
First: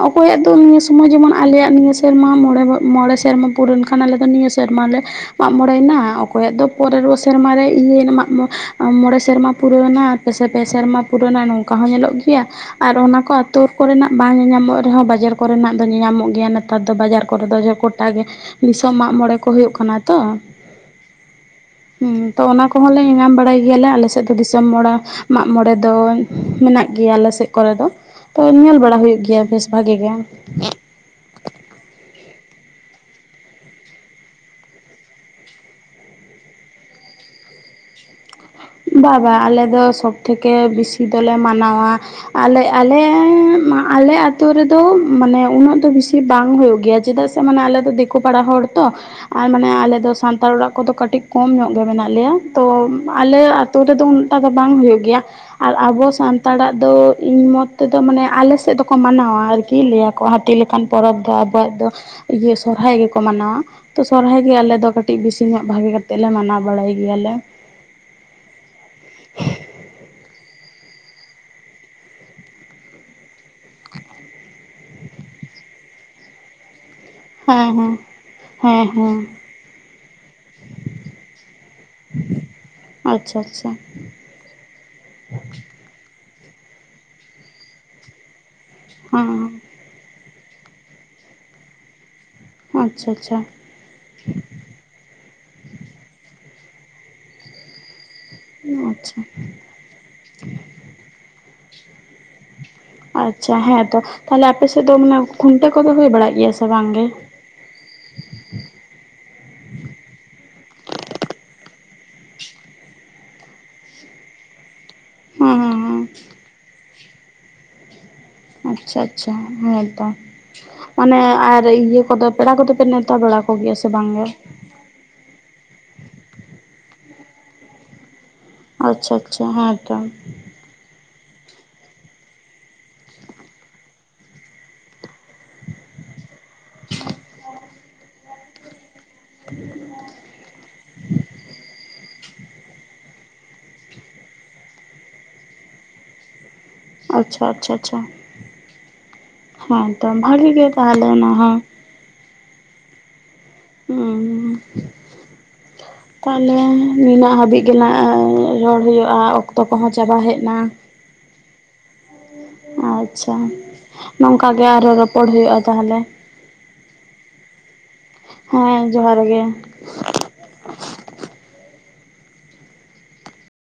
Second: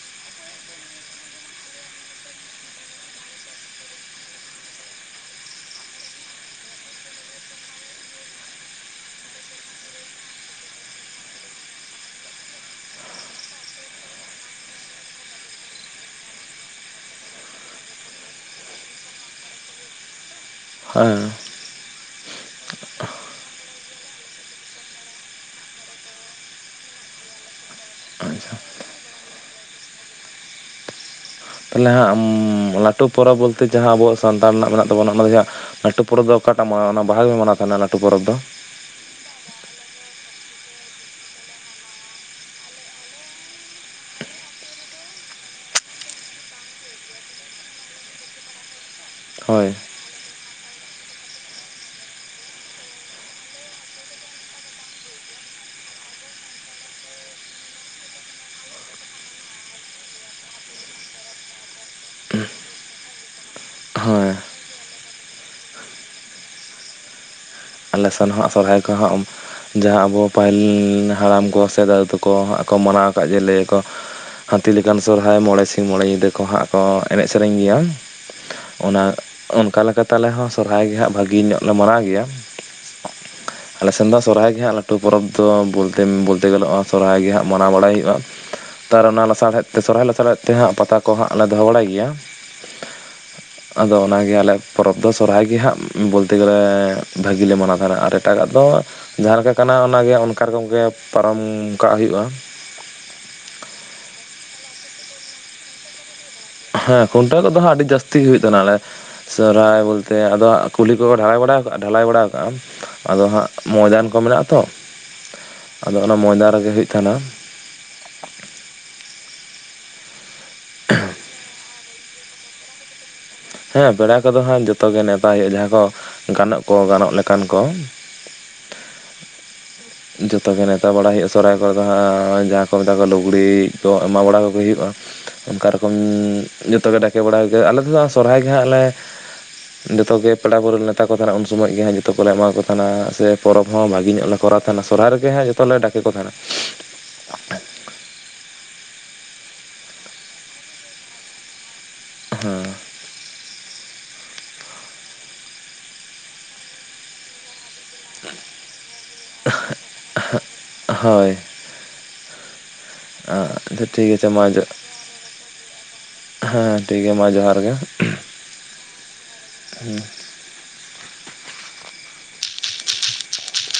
ᱚᱠᱚᱭᱟᱜ ᱫᱚ ᱱᱤᱭᱟᱹ ᱥᱩᱢᱟᱹᱭ ᱡᱮᱢᱚᱱ ᱟᱞᱮᱭᱟᱜ ᱱᱤᱭᱟᱹ ᱥᱮᱨᱢᱟ ᱢᱚᱬᱮ ᱥᱮᱨᱢᱟ ᱯᱩᱨᱱ ᱠᱟᱱ ᱟᱞᱮ ᱫᱚ ᱱᱤᱭᱟᱹ ᱥᱮᱨᱮᱢᱟ ᱞᱮ ᱢᱟᱜ ᱢᱚᱬᱮᱱᱟ ᱚᱠᱚᱭᱟᱜ ᱫᱚ ᱯᱚᱨᱮᱨ ᱨᱮ ᱥᱮᱨᱢᱟᱨᱮ ᱤᱭᱟᱹᱭᱮᱱᱟ ᱢᱟᱜ ᱢᱚᱬᱮ ᱢᱚᱬᱮ ᱥᱮᱨᱢᱟ ᱯᱩᱨᱟᱹᱱᱟ ᱯᱮ ᱥᱮᱨᱢᱟ ᱯᱩᱨᱟᱹᱱᱟ ᱱᱚᱝᱠᱟ ᱦᱚᱸ ᱧᱮᱞᱚᱜ ᱜᱮᱭᱟ᱾ ᱟᱨ ᱚᱱᱟ ᱠᱚ ᱟᱹᱛᱳ ᱠᱚᱨᱮᱱᱟᱜ ᱵᱟᱝ ᱧᱮᱧᱟᱢᱚᱜ ᱨᱮ ᱦᱚᱸ ᱵᱟᱡᱟᱨ ᱠᱚᱨᱮᱱᱟᱜ ᱫᱚ ᱧᱮᱧᱟᱢᱚᱜ ᱜᱮᱭᱟ ᱱᱮ ᱛᱟᱨ ᱫᱚ ᱵᱟᱡᱟᱨ ᱠᱚᱨᱮ ᱫᱚ ᱜᱚᱴᱟ ᱜᱮ ᱫᱤᱥᱚᱢ ᱢᱟᱜ ᱢᱚᱬᱮ ᱠᱚ ᱦᱳᱭᱳᱜ ᱠᱟᱱᱟ ᱛᱚ [inaudible] ᱦᱩᱸ ᱛᱚ ᱚᱱᱟ ᱠᱚᱦᱚᱸ ᱞᱮ ᱧᱮᱧᱟᱢ ᱵᱟᱲᱟᱭ, ᱜᱮᱭᱟ ᱞᱮ ᱟᱞᱮ ᱥᱮᱫ ᱫᱚ ᱫᱤᱥᱚᱢ ᱢᱚᱬᱮ ᱢᱟᱜ ᱢᱚᱬᱮ ᱫᱚ ᱢᱮᱱᱟᱜ ᱜᱮᱭᱟ ᱟᱞᱮ ᱥᱮᱫ ᱠᱚᱨᱮ ᱫᱚ ᱾ ᱛᱚ ᱟᱪᱪᱷᱟ ᱧᱮᱞ ᱵᱟᱲᱟ ᱦᱳᱭᱳᱜ ᱜᱮᱭᱟ ᱵᱮᱥ ᱵᱷᱟᱜᱮ ᱜᱮ, ᱛᱟᱦᱞᱮ ᱦᱟᱸᱜ ᱞᱟᱹᱴᱩ ᱯᱚᱨᱚᱵᱽ ᱵᱚᱞ ᱛᱮ ᱡᱟᱦᱟᱸ ᱟᱵᱚᱣᱟᱜ ᱥᱟᱱᱛᱟᱲ ᱨᱮᱱᱟᱜ ᱢᱮᱱᱟᱜ ᱛᱟᱵᱚᱱᱟ ᱚᱱᱟ ᱫᱚ ᱦᱟᱸᱜ ᱞᱟᱹᱴᱩ ᱯᱚᱨᱚᱵᱽ ᱫᱚ ᱚᱠᱟᱴᱟᱜ ᱢᱟᱲᱟᱝ ᱚᱱᱟ ᱵᱟᱦᱟ ᱜᱮ ᱢᱟᱱᱟᱣ ᱛᱟᱦᱮᱱᱟ ᱞᱟᱹᱴᱩ ᱯᱚᱨᱚᱵᱽ ᱫᱚ ᱵᱟ ᱵᱟ ᱟᱞᱮ ᱫᱚ ᱥᱚᱵᱽ ᱛᱷᱮᱠᱮ ᱵᱤᱥᱤ ᱫᱚᱞᱮ ᱢᱟᱱᱟᱣᱟ ᱟᱞᱮ ᱟᱞᱮ ᱢᱟ ᱟᱛᱳ ᱨᱮᱫᱚ ᱢᱟᱱᱮ ᱩᱱᱟᱹᱜ ᱫᱚ ᱵᱤᱥᱤ ᱵᱟᱝ ᱦᱳᱭᱳᱜ ᱜᱮᱭᱟ ᱪᱮᱫᱟᱜ ᱥᱮ ᱢᱟᱱᱮ ᱟᱞᱮ ᱫᱚ ᱫᱤᱠᱳ ᱯᱟᱲᱟ ᱦᱚᱲ ᱛᱚ, ᱟᱨ ᱢᱟᱱᱮ ᱦᱳᱭ ᱟᱞᱮ ᱫᱚ ᱥᱟᱱᱛᱟᱲ ᱚᱲᱟᱜ ᱠᱚ ᱫᱚ ᱠᱟᱹᱴᱤᱡ ᱠᱚᱢ ᱧᱚᱜ ᱜᱮ ᱢᱮᱱᱟᱜ ᱞᱮᱭᱟ ᱛᱚ, ᱟᱞᱮ ᱟᱛᱳ ᱨᱮ ᱫᱚ ᱩᱱᱟᱹᱴᱟᱜ ᱫᱚ ᱵᱟᱝ ᱦᱳᱭᱳᱜ ᱜᱮᱭᱟ ᱾ ᱟᱨ ᱟᱵᱚ ᱥᱟᱱᱛᱟᱲᱟᱜ ᱫᱚ ᱤᱧ ᱢᱚᱛ ᱛᱮ ᱫᱚ ᱢᱟᱱᱮ ᱟᱞᱮ ᱥᱮᱫ ᱫᱚ ᱠᱚ ᱢᱟᱱᱟᱣᱟ ᱟᱨᱠᱤ ᱞᱟᱹᱭᱟ ᱠᱚ, ᱦᱩᱛᱤ ᱞᱮᱠᱟᱱ ᱯᱚᱨᱚᱵᱽ ᱫᱚ ᱟᱵᱚᱣᱟᱜ ᱫᱚ ᱥᱚᱨᱦᱟᱭ ᱜᱮ ᱠᱚ ᱢᱟᱱᱟᱣᱟ ᱾ ᱛᱚ ᱦᱳᱭ ᱥᱚᱨᱦᱟᱭ ᱜᱮ ᱟᱞᱮ ᱫᱚ ᱠᱟᱹᱴᱤᱡ ᱵᱮᱥᱤ ᱧᱚᱜ ᱵᱷᱟᱜᱮ ᱠᱟᱛᱮ ᱞᱮ ᱢᱟᱱᱟᱣ ᱵᱟᱲᱟᱭ ᱜᱮᱭᱟ ᱞᱮ ᱾ ᱟᱞᱮ ᱥᱮᱱ ᱦᱚᱸ ᱥᱚᱨᱚᱦᱟᱭ ᱠᱚ ᱦᱚᱸ ᱡᱟᱦᱟᱸ ᱟᱵᱚ ᱯᱟᱹᱦᱤᱞ ᱦᱟᱲᱟᱢ ᱠᱚ ᱥᱮ ᱫᱮ ᱫᱟᱹᱩ ᱛᱟᱠᱚ ᱦᱟᱸᱜ ᱠᱚ ᱢᱟᱱᱟᱣ ᱫᱟᱫᱩ ᱛᱟᱠ ᱦᱟᱸᱠ ᱢᱟᱱᱟᱣ ᱟᱠᱟᱫ ᱡᱮ ᱞᱟᱹᱭᱟᱠᱚ ᱦᱟᱹᱛᱤ ᱞᱮᱠᱟᱱ ᱥᱚᱨᱦᱟᱭ ᱢᱚᱬᱮ ᱥᱤᱧ ᱢᱚᱬᱮ ᱧᱤᱫᱟᱹ ᱠᱚ ᱦᱟᱸᱜ, ᱠᱚ ᱮᱱᱮᱡ ᱥᱮᱨᱮᱧ ᱦᱮᱸ ᱜᱮᱭᱟ, ᱦᱮᱸ ᱦᱮᱸ ᱚᱱᱟ ᱦᱮᱸ ᱚᱱᱠᱟ ᱞᱮᱠᱟ ᱛᱮ ᱟᱞᱮ ᱦᱚᱸ ᱥᱚᱨᱦᱟᱭ ᱜᱮ ᱦᱟᱸᱜ ᱵᱷᱟᱹᱜᱮ ᱧᱚᱜ ᱞᱮ ᱢᱟᱱᱟᱟᱣ ᱜᱮᱭᱟ ᱾ ᱟᱪᱷᱟ ᱟᱪᱷᱟ, ᱫᱚ ᱥᱚᱨᱦᱟᱭ ᱜᱮ ᱦᱟᱸᱜ ᱞᱟᱹᱴᱩ ᱯᱚᱨᱚᱵᱽ ᱫᱚ ᱵᱳᱞᱛᱮ ᱵᱳᱞᱛᱮ ᱥᱚᱨᱦᱟᱭ ᱜᱮ ᱦᱟᱸᱜ ᱢᱟᱱᱟᱣ ᱵᱟᱲᱟᱭ ᱦᱯᱭᱳᱜᱼᱟ ᱾ ᱛᱟᱨ ᱚᱱᱟ ᱦᱮᱸ ᱞᱟᱥᱟᱲᱦᱮᱫ ᱛᱮ ᱥᱚᱨᱦᱟᱭ ᱞᱟᱥᱟᱲᱦᱮᱫ ᱛᱮ ᱦᱟᱸᱜ ᱯᱟᱛᱟ ᱠᱚ ᱦᱟᱸᱜ ᱞᱮ ᱫᱚ ᱦᱚᱸ ᱵᱟᱲᱟᱭ ᱜᱮᱭᱟ ᱾ ᱟᱪᱷᱟ ᱟᱪᱷᱟ, ᱟᱫᱚ ᱚᱱᱟ ᱜᱮ ᱟᱞᱮ ᱯᱚᱨᱚᱵᱽ ᱫᱚ ᱥᱚᱨᱦᱟᱭ ᱜᱮ ᱦᱟᱸᱜ ᱵᱳᱞᱛᱮ ᱜᱮᱞᱮ ᱵᱷᱟᱹᱜᱤᱞᱮ ᱢᱟᱱᱟᱣ ᱛᱟᱦᱮᱱᱟ ᱟᱨ ᱮᱴᱟᱜᱟᱜ ᱫᱚ ᱟᱪᱪᱷᱟ ᱡᱟᱦᱟᱸ ᱞᱮᱠᱟ ᱠᱟᱱᱟ ᱚᱱᱟᱜᱮ ᱚᱱᱠᱟ ᱨᱚᱝ ᱜᱮ ᱯᱟᱨᱚᱢ ᱠᱟᱜ ᱦᱩᱭᱩᱜᱼᱟ ᱾ ᱟᱪᱷᱟ ᱦᱮᱸ ᱛᱚ ᱛᱟᱦᱚᱞᱮ ᱟᱯᱮ ᱥᱮᱫ ᱫᱚ ᱢᱟᱱᱮ ᱠᱷᱩᱱᱴᱟᱹ ᱠᱚ ᱫᱚ ᱦᱩᱭ ᱵᱟᱲᱟᱜ ᱜᱮᱭᱟ? ᱥᱮ ᱵᱟᱝ ᱦᱮᱸ ᱜᱮ ᱠᱷᱩᱱᱴᱟᱹᱣ ᱠᱚᱫᱚ ᱫᱚ ᱦᱟᱸᱜ ᱟᱹᱰᱤ ᱡᱟᱹᱥᱛᱤ ᱜᱮ ᱦᱩᱭᱩᱜ ᱛᱟᱱᱟ ᱟᱞᱮ ᱥᱚᱨᱚᱦᱟᱭ ᱵᱚᱞᱛᱮ ᱟᱫᱚ ᱠᱩᱞᱦᱤ ᱠᱚ ᱠᱚ ᱰᱷᱟᱞᱟᱭ ᱵᱟᱲᱟ ᱠᱟᱜᱼᱟ ᱰᱷᱟᱞᱟᱭ ᱵᱟᱲᱟ ᱠᱟᱜᱼᱟ ᱾ ᱟᱫᱚ ᱦᱟᱸᱜ ᱢᱚᱭᱫᱟᱱ ᱠᱚ ᱢᱮᱱᱟᱜ ᱟᱛᱚ ᱦᱮᱸ ᱦᱮᱸ ᱟᱫᱚ ᱚᱱᱟ ᱦᱮᱸ ᱢᱚᱭᱫᱟᱱ ᱨᱮᱜᱮ ᱦᱩᱭᱩᱜ ᱛᱟᱦᱮᱱᱟ ᱾ ᱟᱪᱷᱟ ᱟᱪᱷᱟ ᱦᱮᱸᱛᱚ, ᱢᱟᱱᱮ ᱟᱨ ᱤᱭᱟᱹ ᱠᱚ ᱫᱚ ᱯᱮᱲᱟ ᱠᱚᱫᱚ ᱯᱮ ᱛᱟ ᱵᱟᱲᱟ ᱠᱚᱜᱮᱭᱟ ᱥᱮ ᱦᱮᱸ ᱵᱟᱝ ᱯᱮᱲᱟ ᱜᱮ? ᱠᱚᱫᱚ ᱦᱟᱸᱜ ᱡᱚᱛᱚ ᱜᱮ ᱱᱮᱣᱛᱟ ᱦᱳᱭᱳᱜᱼᱟ ᱡᱟᱦᱟᱸ ᱠᱚ ᱜᱟᱱᱚᱜ ᱠᱚ ᱜᱟᱱᱚᱜ ᱞᱮᱠᱟᱱ ᱠᱚ ᱟᱪᱷᱟ ᱟᱪᱷᱟ ᱦᱮᱸ, [inaudible] ᱡᱚᱛᱚ ᱜᱮ ᱱᱮᱣᱛᱟ ᱵᱟᱲᱟ ᱦᱳᱭᱳᱜᱼᱟ ᱥᱚᱨᱟᱟᱭ ᱠᱚᱨᱮ ᱫᱚ ᱦᱟᱸᱜ ᱡᱟᱦᱟᱸ ᱠᱚ ᱢᱮᱛᱟ ᱠᱚᱣᱟ ᱞᱩᱜᱽᱲᱤᱡ ᱠᱚ ᱮᱢᱟ ᱵᱟᱲᱟ ᱠᱚᱜᱮ ᱦᱳᱭᱳᱜᱼᱟ ᱚᱝᱠᱟ ᱨᱚᱠᱚᱢ ᱡᱚᱛᱚ ᱜᱮ ᱰᱟᱠᱮ ᱵᱟᱲᱟᱭ ᱜᱮ ᱟᱞᱮ ᱛᱮ ᱫᱚ ᱥᱚᱨᱦᱟᱭ ᱜᱮᱦᱟᱸᱜ ᱞᱮ, ᱡᱚᱛᱚ ᱜᱮ ᱯᱮᱲᱟ ᱯᱟᱹᱲᱦᱟᱹ ᱠᱚᱹ ᱱᱮᱣᱛᱟ ᱠᱚ ᱛᱟᱦᱮᱱᱟ ᱩᱱ ᱥᱩᱢᱟᱹᱜ ᱜᱮ ᱦᱟᱸᱜ ᱡ ᱡᱚᱛᱚ ᱠᱚᱞᱮ ᱮᱢᱟ ᱠᱚ ᱛᱟᱦᱮᱱᱟ ᱥᱮ ᱯᱚᱨᱚᱵᱽ ᱦᱚᱸ ᱵᱷᱟᱹᱜᱮ ᱧᱚᱜ ᱞᱮ ᱠᱚᱨᱟᱣ ᱛᱟᱦᱮᱱᱟ ᱥᱚᱨᱦᱟᱭ ᱨᱮ ᱜᱮ ᱦᱟᱸᱜ ᱡᱚᱛᱚ ᱞᱮ ᱰᱟᱠᱮ ᱠᱚ ᱛᱟᱦᱮᱱᱟ ᱾ ᱟᱪᱪᱷᱟ ᱟᱪᱪᱷᱟ ᱟᱪᱪᱷᱟ, ᱦᱮᱸ ᱛᱚ ᱵᱷᱟᱜᱤ ᱜᱮ ᱛᱟᱦᱞᱮ ᱚᱱᱟ ᱦᱚᱸ, ᱩᱸᱻ ᱛᱟᱦᱞᱮ ᱱᱤᱱᱟᱹᱜ ᱦᱟᱹᱵᱤᱡ ᱜᱮ ᱱᱟ ᱨᱚᱲ ᱦᱳᱭᱳᱜᱼᱟ, ᱚᱠᱛᱚ ᱠᱚᱦᱚᱸ ᱪᱟᱵᱟ ᱦᱮᱜᱱᱟ᱾ ᱦᱳᱭ᱾ ᱟᱪᱪᱷᱟ ᱴᱷᱤᱠ ᱟᱪᱷᱮ ᱢᱟ ᱱᱚᱝᱠᱟ ᱜᱮ ᱟᱨᱦᱚᱸ ᱨᱚᱯᱚᱲ ᱦᱳᱭᱳᱜᱼᱟ ᱛᱟᱦᱚᱞᱮ᱾ ᱦᱮᱸ ᱴᱷᱤᱠ ᱜᱮ ᱢᱟ ᱡᱚᱦᱟᱨ ᱜᱮ᱾ ᱦᱮᱸ ᱡᱚᱦᱟᱨ ᱜᱮ᱾